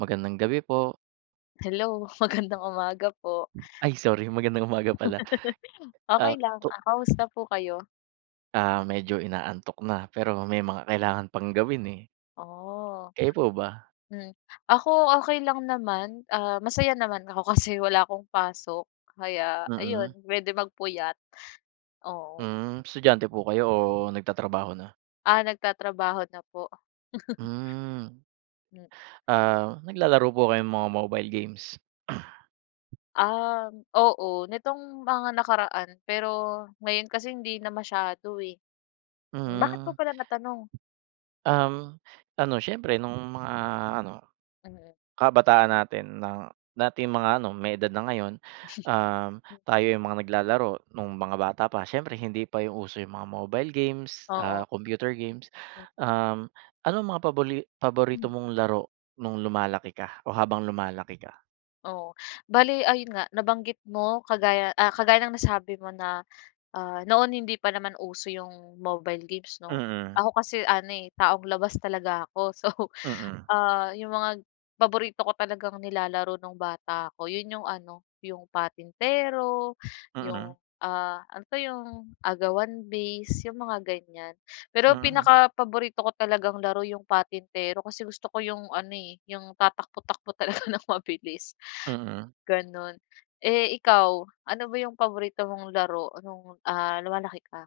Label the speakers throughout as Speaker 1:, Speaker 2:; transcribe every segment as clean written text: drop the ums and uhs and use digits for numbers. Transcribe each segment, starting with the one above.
Speaker 1: Magandang gabi po.
Speaker 2: Hello, magandang umaga po.
Speaker 1: Ay sorry, magandang umaga pala.
Speaker 2: Okay
Speaker 1: Ah,
Speaker 2: lang.
Speaker 1: to
Speaker 2: Kamusta po kayo?
Speaker 1: Medyo inaantok na pero may mga kailangan pang gawin, eh.
Speaker 2: Oh,
Speaker 1: Kayo po ba?
Speaker 2: hmm. Ako okay lang naman, masaya naman ako kasi wala akong pasok kaya ayun
Speaker 1: Mm.
Speaker 2: puwede magpuyat, oo.
Speaker 1: Hmm, estudyante po kayo o nagtatrabaho na?
Speaker 2: Nagtatrabaho na po.
Speaker 1: Hmm,
Speaker 2: Hmm,
Speaker 1: naglalaro po kayong mga mobile games?
Speaker 2: oo nitong mga nakaraan pero ngayon kasi hindi na masyado, eh. Mm, bakit po
Speaker 1: Hmm,
Speaker 2: pala natanong?
Speaker 1: um, ano siyempre nung mga ano kabataan natin na dating mga ano, may edad na ngayon.
Speaker 2: Mm,
Speaker 1: Tayo yung mga naglalaro nung mga bata pa, siyempre hindi pa yung uso yung mga mobile games,
Speaker 2: oo.
Speaker 1: computer games. Um, Anong mga paborito mong laro nung lumalaki ka o habang lumalaki ka?
Speaker 2: Oo. Bale ayun nga, nabanggit mo kagaya, kagaya ng nasabi mo na, noon hindi pa naman uso yung mobile games 'no.
Speaker 1: Mm,
Speaker 2: Ako kasi ano, eh, taong labas talaga ako. So,
Speaker 1: mm.
Speaker 2: yung mga paborito ko talagang nilalaro nung bata ako yun yung ano, yung patintero,
Speaker 1: Hmm.
Speaker 2: yung, ano 'to yung agawan base, yung mga ganyan. Pero
Speaker 1: mm, mm,
Speaker 2: pinaka paborito ko talagang laro yung patintero kasi gusto ko yung ano, eh, yung tatakbo-takbo talaga ng mabilis.
Speaker 1: mm,
Speaker 2: Gano'n. Eh, ikaw, ano ba yung paborito mong laro nung, lumalaki ka?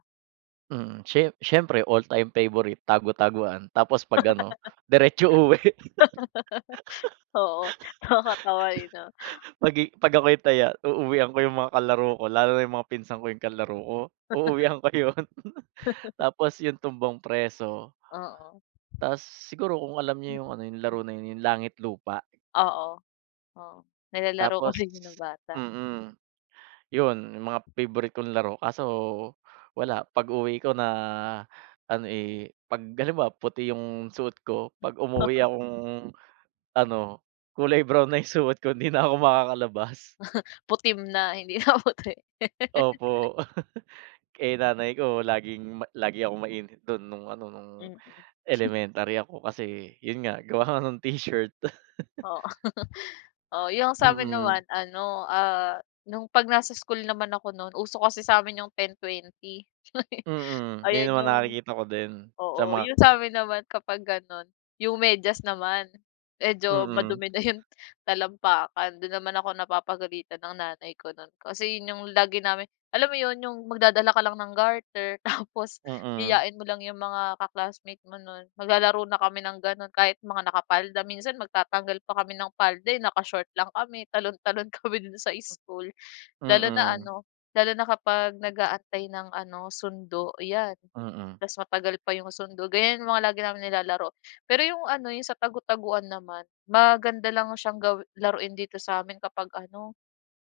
Speaker 1: mm. Siyempre all-time favorite, tago-taguan tapos 'pag ano, diretso uwi.
Speaker 2: Oo, nakakatawa, eh, 'no?
Speaker 1: 'Pag ako'y taya, uuwian ko yung mga kalaro ko, lalo na yung mga pinsan ko yung kalaro ko, uuwian ko yun. Tapos yung tumbang preso,
Speaker 2: Oo.
Speaker 1: ta's siguro kung alam niyo yung ano, yung laro na yun, yung langit lupa.
Speaker 2: Oo, oo. Nilalaro ko
Speaker 1: Tapos
Speaker 2: din yung nung bata.
Speaker 1: mm, yun yung mga favorite kong laro, kaso wala, pag-uwi ko na ano, eh, 'pag halimbawa puti yung suot ko, 'pag umuwi akong ano, kulay brown na yung suot ko, hindi na ako makakalabas.
Speaker 2: Putim na, hindi na puti.
Speaker 1: Opo. Eh, nanay ko laging lagi akong mainit dun nung ano, nung
Speaker 2: Mm.
Speaker 1: elementary ako kasi yun nga gawa nga nung t-shirt.
Speaker 2: Oo, oo. Oh, yung sa'min
Speaker 1: Mm,
Speaker 2: naman ano, nung 'pag nasa school naman ako nun, uso kasi sa'min yung 10-20.
Speaker 1: mm, yun
Speaker 2: Ayan
Speaker 1: naman
Speaker 2: yung
Speaker 1: nakikita ko din sa
Speaker 2: oo,
Speaker 1: mga
Speaker 2: yung sa'min naman kapag gano'n, yung medyas naman, medyo
Speaker 1: mm,
Speaker 2: madumi na yung talampakan. Do'n naman ako napapagalitan ng nanay ko nun kasi yun yung lagi namin alam mo yun, yung magdadala ka lang ng garter tapos
Speaker 1: mm,
Speaker 2: yayain mo lang yung mga ka-classmate mo no'n. Maglalaro na kami ng gano'n kahit mga nakapalda, minsan magtatanggal pa kami ng palda, eh, nakashort lang kami, talon-talon kami do'n sa school. Lalo na
Speaker 1: mm,
Speaker 2: ano, lalo na kapag nag-aantay ng ano, sundo, yan.
Speaker 1: mm,
Speaker 2: Ta's matagal pa yung sundo, ganyan yung mga lagi namin nilalaro. Pero yung ano, yung sa tagu-taguan naman, maganda lang siyang gawi laruin dito sa amin kapag ano,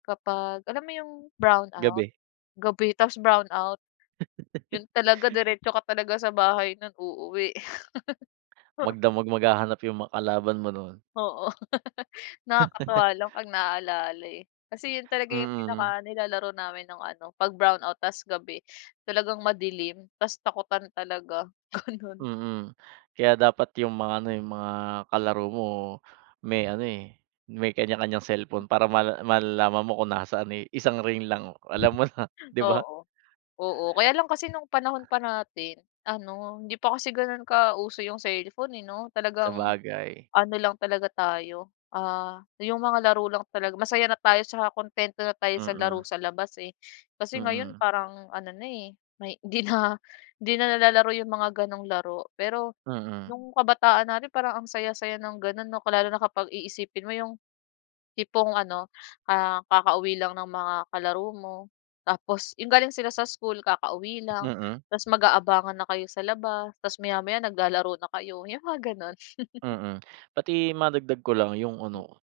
Speaker 2: kapag alam mo yung brownout,
Speaker 1: gabi.
Speaker 2: gabi ta's brownout, yun talaga diretso ka talaga sa bahay nun, uuwi.
Speaker 1: Magdamag maghahanap yung mga kalaban mo nun.
Speaker 2: Oo. Nakakatuwa lang 'pag naaalala, eh. Kasi yun talaga yung
Speaker 1: Mm,
Speaker 2: pinakanilalaro namin ng ano, 'pag brownout tas gabi, talagang madilim tas takutan talaga, ganun.
Speaker 1: mm, kaya dapat yung mga ano, yung mga kalaro mo may ano, eh, may kanya-kanyang cellphone para malalaman mo kung nasaan, eh, isang ring lang alam mo na, 'di ba?
Speaker 2: Oo. Oo, kaya lang kasi nung panahon pa natin ano, hindi pa kasi gano'n kauso yung cellphone, eh, 'no? Talagang
Speaker 1: Sabagay,
Speaker 2: ano lang talaga tayo, yung mga laro lang talaga masaya na tayo tsaka kuntento na tayo sa laro
Speaker 1: mm,
Speaker 2: sa labas, eh. Kasi ngayon
Speaker 1: mm,
Speaker 2: parang ano na, eh, may hindi na nalalaro yung mga gano'ng laro. Pero
Speaker 1: mm,
Speaker 2: nung kabataan natin parang ang saya-saya ng gano'n 'no, lalo na kapag iisipin mo yung tipong ano, kakauwi lang ng mga kalaro mo, tapos yung galing sila sa school kakauwi lang,
Speaker 1: mm,
Speaker 2: tas mag-aabangan na kayo sa labas, tapos maya-maya naglalaro na kayo, yung mga gano'n.
Speaker 1: mm. Pati madagdag ko lang yung ano,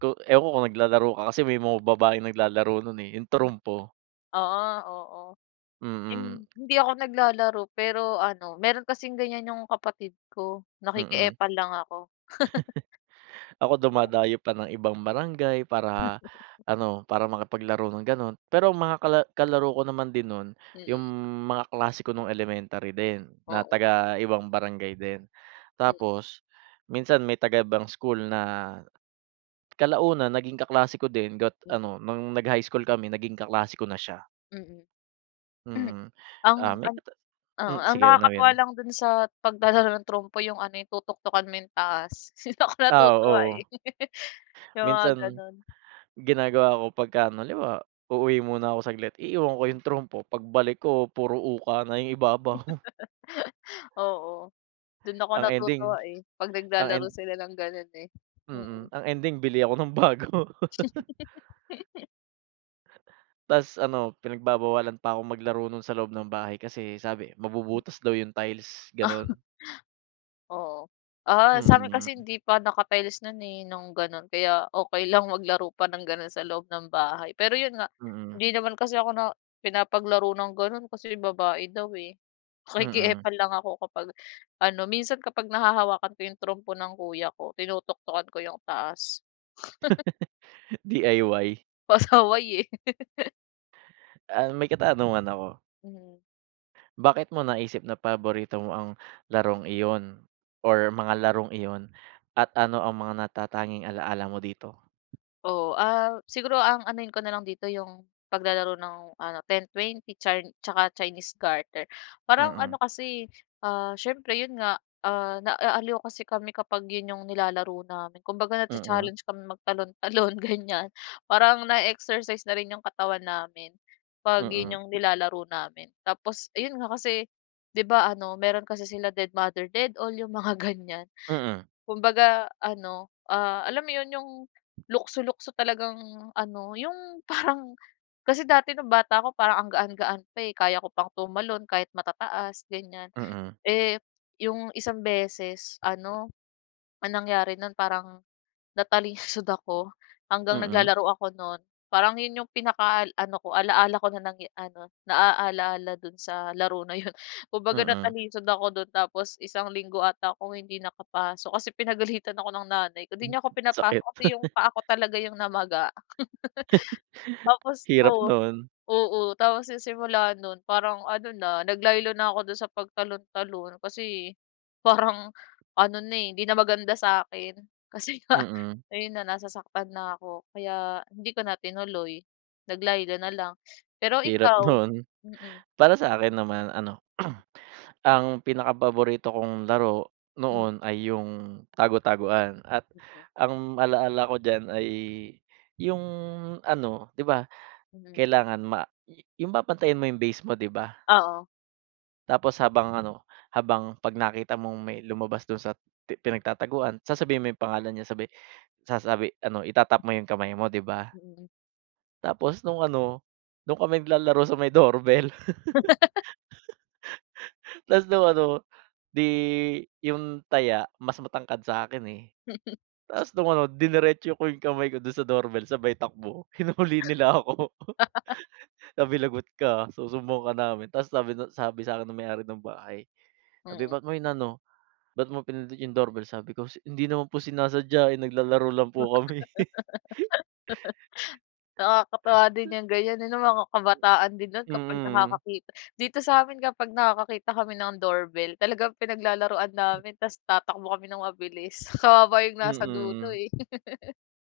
Speaker 1: ko ewan ko kung naglalaro ka kasi may mga babaeng naglalaro nun, eh, yung trumpo,
Speaker 2: Oo, oo.
Speaker 1: mm,
Speaker 2: Hindi ako naglalaro pero ano, meron kasing ganyan yung kapatid ko,
Speaker 1: mm.
Speaker 2: nakiki-epal lang ako.
Speaker 1: Ako
Speaker 2: Oo,
Speaker 1: dumadayo pa ng ibang barangay para ano, para makapaglaro ng gano'n. Pero ang mga kalaro ko naman din nun, yung
Speaker 2: mm,
Speaker 1: mga klase ko nung elementary din na
Speaker 2: oo.
Speaker 1: taga ibang barangay din.
Speaker 2: Mm,
Speaker 1: Tapos minsan may taga ibang school na kalaunan naging kaklase ko din got
Speaker 2: mm,
Speaker 1: ano nung nag-high school kami naging kaklase ko na siya,
Speaker 2: mm.
Speaker 1: mm.
Speaker 2: Ang
Speaker 1: Ah, may
Speaker 2: ang
Speaker 1: kata
Speaker 2: oo,
Speaker 1: Hmm,
Speaker 2: ang
Speaker 1: sige ano
Speaker 2: nakakatuwa
Speaker 1: yun?
Speaker 2: lang dun sa paglalaro ng trompo yung ano, yung tutuktukan mo yung taas. Dun ako natutuwa,
Speaker 1: Oo.
Speaker 2: eh. Yung mga
Speaker 1: Minsan
Speaker 2: gano'n,
Speaker 1: ginagawa ko pagka ano halimbawa, uuwi muna ako saglit, iiwan ko yung trumpo pagbalik ko puro uka na yung ibabaw.
Speaker 2: oo. Do'n ako
Speaker 1: Ang ending
Speaker 2: natutuwa, eh, 'pag
Speaker 1: ang end
Speaker 2: naglalaro sila ng gano'n, eh. Mm,
Speaker 1: mm, Ang ending bili ako ng bago. Ta's ano pinagbabawalan pa akong maglaro nun sa loob ng bahay kasi sabi mabubutas daw yung tiles, ganun.
Speaker 2: oo. Ah, sa sa'min
Speaker 1: Mm,
Speaker 2: kasi hindi pa naka-tiles no'n, eh, nung gano'n kaya okey lang maglaro pa ng gano'n sa loob ng bahay. Pero 'yun nga,
Speaker 1: mm,
Speaker 2: hindi naman kasi ako na pinapaglaro ng gano'n kasi babae daw, eh.
Speaker 1: mm.
Speaker 2: Nakikiepan lang ako kapag ano, minsan kapag nahahawakan ko yung trompo ng kuya ko, tinutoktokan ko yung taas,
Speaker 1: DIY.
Speaker 2: pasaway, eh.
Speaker 1: May katanungan ako.
Speaker 2: Mhm.
Speaker 1: Bakit mo naisip na paborito mo ang larong iyon or mga larong iyon at ano ang mga natatanging alaala mo dito?
Speaker 2: Oo, siguro ang anuhin ko na lang dito yung paglalaro ng ano 10-20 char tsaka Chinese Garter. Parang ano
Speaker 1: Mm,
Speaker 2: kasi, siyempre yun nga, naaaliw kasi kami kapag yun yung nilalaro namin. Kumbaga
Speaker 1: mm,
Speaker 2: nacha-challenge kami magtalon-talon ganyan. Parang na exercise na rin yung katawan namin 'pag yun
Speaker 1: mm,
Speaker 2: yung nilalaro namin. Tapos ayun nga kasi 'di ba ano meron kasi sila dead mother dead all yung mga ganyan.
Speaker 1: mm,
Speaker 2: Kumbaga ano, alam mo 'yun, yung lukso-lukso talagang ano, yung parang kasi dati nung bata ako parang ang gaan-gaan pa, eh, kaya ko pang tumalon kahit matataas, ganiyan.
Speaker 1: mm,
Speaker 2: Eh, yung isang beses ano, ang nangyari nun parang natalisod ako hanggang
Speaker 1: mm,
Speaker 2: naglalaro ako nun. Parang yun yung pinaka-ano ko, ala-ala ko na nangya ano, ala dun sa laro na yun. Kumbaga
Speaker 1: mm.
Speaker 2: natalisod ako don tapos isang linggo ata akong hindi nakapasok kasi pinagalitan ako ng nanay ko. Di niya ako pinapasok
Speaker 1: Sakit.
Speaker 2: kasi yung paa ko talaga yung namaga. Tapos
Speaker 1: Hirap
Speaker 2: oo,
Speaker 1: nun,
Speaker 2: oo, tapos yung simula nun parang ano na, naglaylo na ako dun sa pagtalon-talon kasi parang ano na, eh, hindi na maganda sa'kin. Kasi nga
Speaker 1: mm,
Speaker 2: ayun na, nasasaktan na ako kaya hindi ko na tinuloy, naglaylo na lang. Pero
Speaker 1: hirap
Speaker 2: ikaw?
Speaker 1: noon.
Speaker 2: Mm,
Speaker 1: Para sa akin naman ano, ang pinakapaborito kong laro
Speaker 2: mm,
Speaker 1: noon ay yung tago-taguan at
Speaker 2: mm, mm,
Speaker 1: ang alaala ko diyan ay yung ano, 'di ba
Speaker 2: mm, mm,
Speaker 1: kailangan ma yu yung babantayan mo yung base mo, 'di ba?
Speaker 2: oo,
Speaker 1: Tapos habang ano, habang 'pag nakita mong may lumabas dun sa pinagtataguan, sasabihin mo yung pangalan niya sabi ano, ita-tap mo yung kamay mo, 'di ba?
Speaker 2: mm,
Speaker 1: Tapos nung ano, dun kami naglalaro sa may doorbell ta's nung ano, 'di yung taya mas matangkad sa'kin, eh. Tapos nung ano diniretso ko yung kamay ko dun sa doorbell sabay takbo, hinuli nila ako. Sabi, "Lagot ka, susumbong ka namin." Tapos sabi nun sabi sa'kin ng may-ari ng bahay, sabi,
Speaker 2: mm.
Speaker 1: "Ba't mo inano? Ba't mo pinindot yung doorbell?" Sabi ko, "Hindi naman po sinasadya, eh, naglalaro lang po kami."
Speaker 2: Nakakatuwa din yung ganyan, eh, 'no, mga kabataan din nun kapag
Speaker 1: Mm.
Speaker 2: nakakakita dito sa amin kapag nakakakita kami ng doorbell talagang pinaglalaruan namin ta's tatakbo kami ng mabilis. Kawawa yung nasa dulo,
Speaker 1: Mm.
Speaker 2: eh.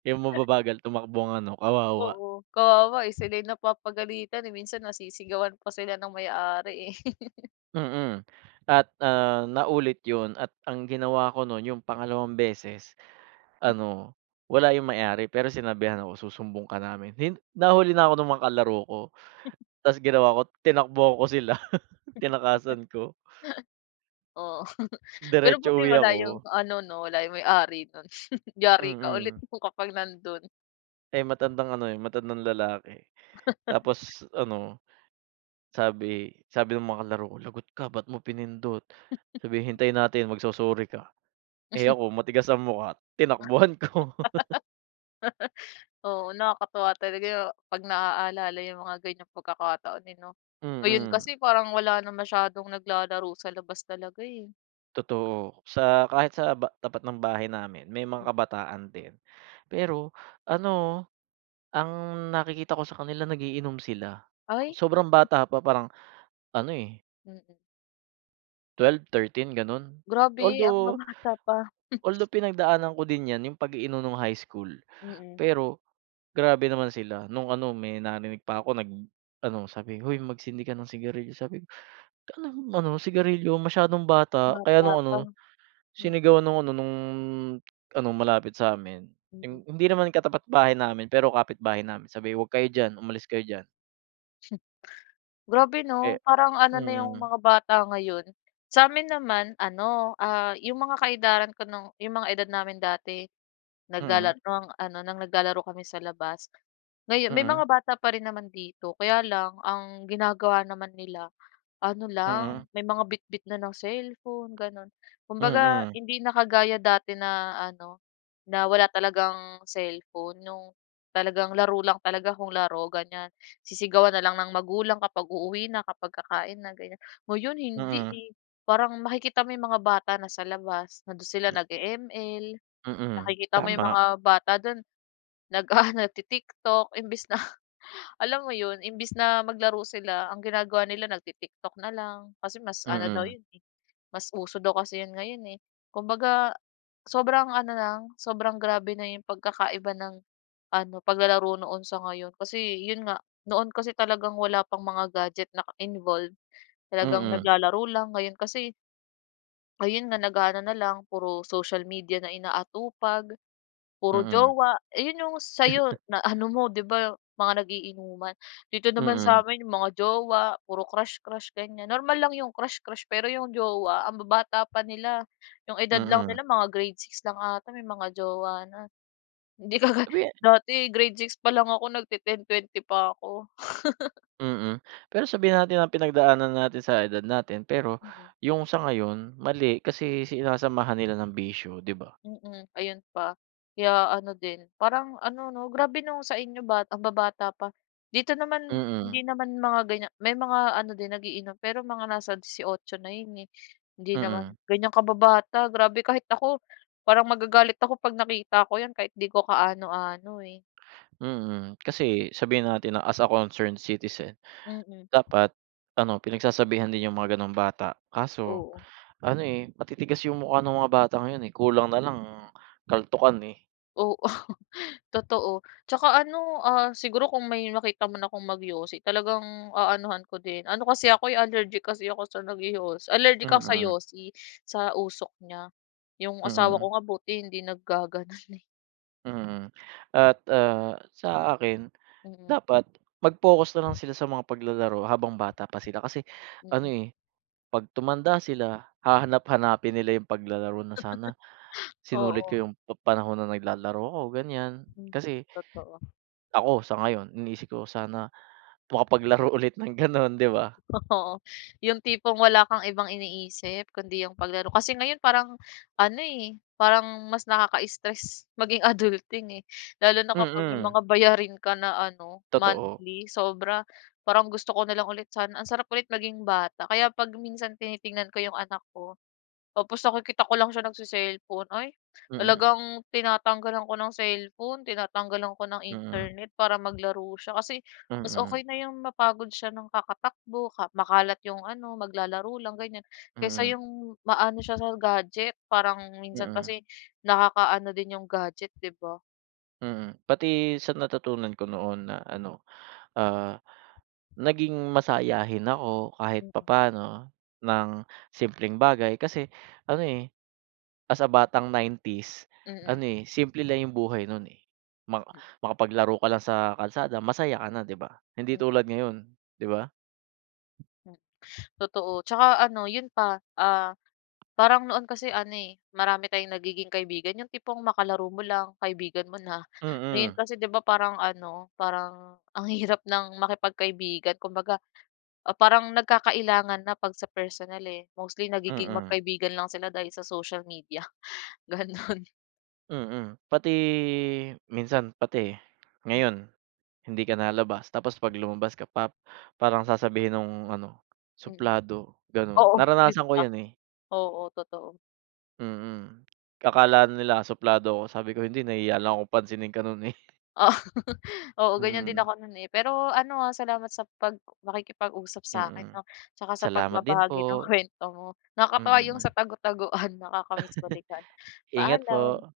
Speaker 1: Yung mababagal tumakbo ang ano, kawawa.
Speaker 2: Oo, kawawa, eh, sila yung napapagalitan, eh, minsan nasisigawan pa sila ng may-ari, eh.
Speaker 1: Mm. At, naulit yun at ang ginawa ko nun yung pangalawang beses ano, wala yung mayari pero sinabihan ako, "Susumbong ka namin." Nahuli na ako ng mga kalaro ko ta's ginawa ko, tinakbo ko sila, tinakasan ko,
Speaker 2: Oo, pero
Speaker 1: diretso
Speaker 2: buti
Speaker 1: uwi
Speaker 2: wala
Speaker 1: ako.
Speaker 2: yung ano 'no, wala yung may-ari nun. Yari ka ulit
Speaker 1: Mm.
Speaker 2: mo kapag nandun.
Speaker 1: Eh, matandang ano, eh, matandang lalaki tapos ano Sabi sabi ng mga kalaro ko, "Lagot ka, ba't mo pinindot?" Sabi, "Hintayin natin, magso-sorry ka." Eh, ako matigas ang mukha, tinakbuhan ko.
Speaker 2: Oo, nakakatuwa talaga yung 'pag naaalala yung mga ganyang pagkakataon, eh, 'no? Ngayon
Speaker 1: Mm,
Speaker 2: kasi parang wala na masyadong naglalaro sa labas talaga, eh.
Speaker 1: totoo. Sa kahit sa tapat ng bahay namin may mga
Speaker 2: Hmm,
Speaker 1: kabataan din. Pero ano, ang nakikita ko sa kanila nagiinom sila.
Speaker 2: ay,
Speaker 1: Sobrang bata pa parang ano, eh,
Speaker 2: mm.
Speaker 1: 12, 13 gano'n.
Speaker 2: Grabe ang mga
Speaker 1: Although
Speaker 2: bata pa,
Speaker 1: Although pinagdaanan ko din 'yan, yung pag-iinom nung high school.
Speaker 2: mm,
Speaker 1: Pero grabe naman sila nung ano may narinig pa ako ano sabi, "Hoy magsindi ka ng sigarilyo." Sabi ko, "Anong ano sigarilyo, masyadong bata." Kaya
Speaker 2: bata
Speaker 1: nung ano
Speaker 2: pa, hmm,
Speaker 1: sinigawan nung ano malapit sa'min, yung
Speaker 2: mm.
Speaker 1: hindi naman katapat bahay namin pero kapit bahay namin, sabi, "Huwag kayo diyan, umalis kayo diyan."
Speaker 2: Grabe 'no,
Speaker 1: Eh
Speaker 2: parang ano na yung
Speaker 1: mm,
Speaker 2: mga bata ngayon. Sa'min naman ano, yung mga kaedaran ko nung yung mga edad namin dati
Speaker 1: mm,
Speaker 2: naglalaro ng ano, ng naglalaro kami sa labas. Ngayon may
Speaker 1: mm,
Speaker 2: mga bata pa rin naman dito kaya lang ang ginagawa naman nila, ano lang,
Speaker 1: mm,
Speaker 2: may mga bitbit na ng cellphone gano'n. Kumbaga
Speaker 1: mm,
Speaker 2: hindi na kagaya dati na ano, na wala talagang cellphone, yung talagang laro lang talaga kung laro ganyan. Sisigawan na lang ng magulang kapag uuwi na, kapag kakain na ganyan. Ngayon hindi,
Speaker 1: mm,
Speaker 2: eh, parang makikita mo yung mga bata na sa labas, nandun sila nag-e-ML,
Speaker 1: mm,
Speaker 2: nakikita mo yung
Speaker 1: tama,
Speaker 2: mga bata dun nag-aano, nagti-TikTok imbis na alam mo yun, imbis na maglaro sila ang ginagawa nila nagti-TikTok na lang kasi mas
Speaker 1: mm,
Speaker 2: ano daw
Speaker 1: mm,
Speaker 2: yun, eh, mas uso daw kasi yun ngayon, eh. Kumbaga sobrang ano lang, sobrang grabe na yung pagkakaiba ng ano, paglalaro noon sa ngayon kasi yun nga, noon kasi talagang wala pang mga gadget na involved, talagang
Speaker 1: mm,
Speaker 2: naglalaro lang. Ngayon kasi ayun nga nag-aano na lang puro social media na inaatupag, puro
Speaker 1: mm,
Speaker 2: jowa, ayun yung sa'yo na ano mo 'di ba mga nagiinuman. Dito naman
Speaker 1: mm.
Speaker 2: sa amin yung mga jowa, puro crush-crush ganyan. Normal lang yung crush-crush pero yung jowa ang babata pa nila, yung edad lang
Speaker 1: Mm.
Speaker 2: nila mga grade six lang ata may mga jowa na. Hindi kagaya
Speaker 1: Sabi,
Speaker 2: dati grade six pa lang ako nagte-10, 20 pa ako.
Speaker 1: mm. Pero sabihin natin na pinagdaanan natin sa edad natin, pero yung sa ngayon mali kasi sinasamahan nila ng bisyo, 'di ba?
Speaker 2: Mm, ayun pa. Kaya ano din, parang ano 'no, grabe nung sa inyo bat ang babata pa. Dito naman,
Speaker 1: Mm,
Speaker 2: hindi naman mga ganyan may mga ano din nag-iinom, pero mga nasa 18 na yun, eh. Hindi naman
Speaker 1: mm,
Speaker 2: ganyan kababata, grabe kahit ako, parang magagalit ako 'pag nakita ko yan kahit 'di ko kaano-ano, eh.
Speaker 1: mm. Kasi sabihin natin na as a concerned citizen,
Speaker 2: Mm,
Speaker 1: dapat ano, pinagsasabihan din yung mga gano'ng bata. Kaso
Speaker 2: oo,
Speaker 1: ano, eh, matitigas yung mukha ng mga bata ngayon, eh, kulang na lang kaltukan, eh.
Speaker 2: oo. Totoo. Tsaka ano, siguro kung may makita man akong mag-yosi talagang aanuhan ko din. Ano kasi ako, eh, allergic kasi ako sa allergic ako sa
Speaker 1: Mm,
Speaker 2: yosi, sa usok niya. Yung asawa
Speaker 1: mm,
Speaker 2: ko nga buti hindi naggaganon, eh.
Speaker 1: mm. At, sa akin
Speaker 2: Mm,
Speaker 1: dapat mag-focus na lang sila sa mga paglalaro habang bata pa sila kasi ano,
Speaker 2: mm.
Speaker 1: eh, 'pag tumanda sila hahanap-hanapin nila yung paglalaro na sana sinulit ko
Speaker 2: Oo,
Speaker 1: yung panahon na naglalaro ako, ganyan.
Speaker 2: mm,
Speaker 1: Kasi
Speaker 2: totoo.
Speaker 1: ako sa ngayon iniisip ko sana makapaglaro ulit ng gano'n, 'di ba?
Speaker 2: Oo, yung tipong wala kang ibang iniisip kundi yung paglaro. Kasi ngayon parang ano, eh, parang mas nakaka-stress maging adulting, eh. Lalo na kapag may
Speaker 1: Mm,
Speaker 2: mga bayarin ka na ano,
Speaker 1: totoo.
Speaker 2: monthly, sobra. Parang gusto ko na lang ulit sana ang sarap ulit maging bata. Kaya 'pag minsan tinitingnan ko yung anak ko, tapos nakikita ko lang siya nagse-cellphone, ay
Speaker 1: Mm,
Speaker 2: talagang tinatanggalan ko ng cellphone, tinatanggalan ko ng
Speaker 1: mm,
Speaker 2: internet para maglaro siya. Kasi mas
Speaker 1: mm,
Speaker 2: okey na yung mapagod siya ng kakatakbo, ka makalat yung ano, maglalaro lang ganyan, kaysa
Speaker 1: mm,
Speaker 2: yung maano siya sa gadget. Parang minsan
Speaker 1: mm,
Speaker 2: kasi nakakaano din yung gadget, 'di ba?
Speaker 1: mm. Pati sa natutunan ko noon na ano, ah naging masayahin ako kahit
Speaker 2: Mm,
Speaker 1: papaano ng simpleng bagay kasi ano, eh, as a batang 90s's
Speaker 2: mm,
Speaker 1: ano, eh, simple lang yung buhay nun, eh. Maka Makapaglaro ka lang sa kalsada masaya ka na, 'di ba? Hindi
Speaker 2: mm,
Speaker 1: tulad ngayon, 'di ba?
Speaker 2: mm, totoo. Tsaka ano, yun pa, parang noon kasi ano, eh, marami tayong nagiging kaibigan, yung tipong makalaro mo lang, kaibigan mo na. Ngayon
Speaker 1: Mm,
Speaker 2: kasi 'di ba parang ano, parang ang hirap ng makipagkaibigan kumbaga parang nagkakailangan na 'pag sa personal, eh. Mostly nagiging
Speaker 1: mm,
Speaker 2: magkaibigan lang sila dahil sa social media, gano'n.
Speaker 1: mm. Pati minsan pati ngayon hindi ka nalalabas tapos 'pag lumabas ka parang sasabihin nung ano,
Speaker 2: Mm.
Speaker 1: suplado, gano'n.
Speaker 2: Oo, yun
Speaker 1: Naranasan ko
Speaker 2: pa.
Speaker 1: 'yan, eh.
Speaker 2: Oo, totoo.
Speaker 1: Mm. Akala nila suplado ako, sabi ko, "Hindi, nahiya lang akong pansinin ka no'n, eh."
Speaker 2: Oo, oo, ganyan din
Speaker 1: Mm,
Speaker 2: ako no'n, eh. Pero ano, salamat sa pag pakikipag-usap sa'kin
Speaker 1: mm.
Speaker 2: 'no, tsaka sa
Speaker 1: Salamat din
Speaker 2: pagbabahagi ng
Speaker 1: po,
Speaker 2: kuwento mo. Nakakatuwa yung sa
Speaker 1: mm.
Speaker 2: tagu-taguan, nakakamiss balikan.
Speaker 1: Ingat
Speaker 2: Paalam.
Speaker 1: po.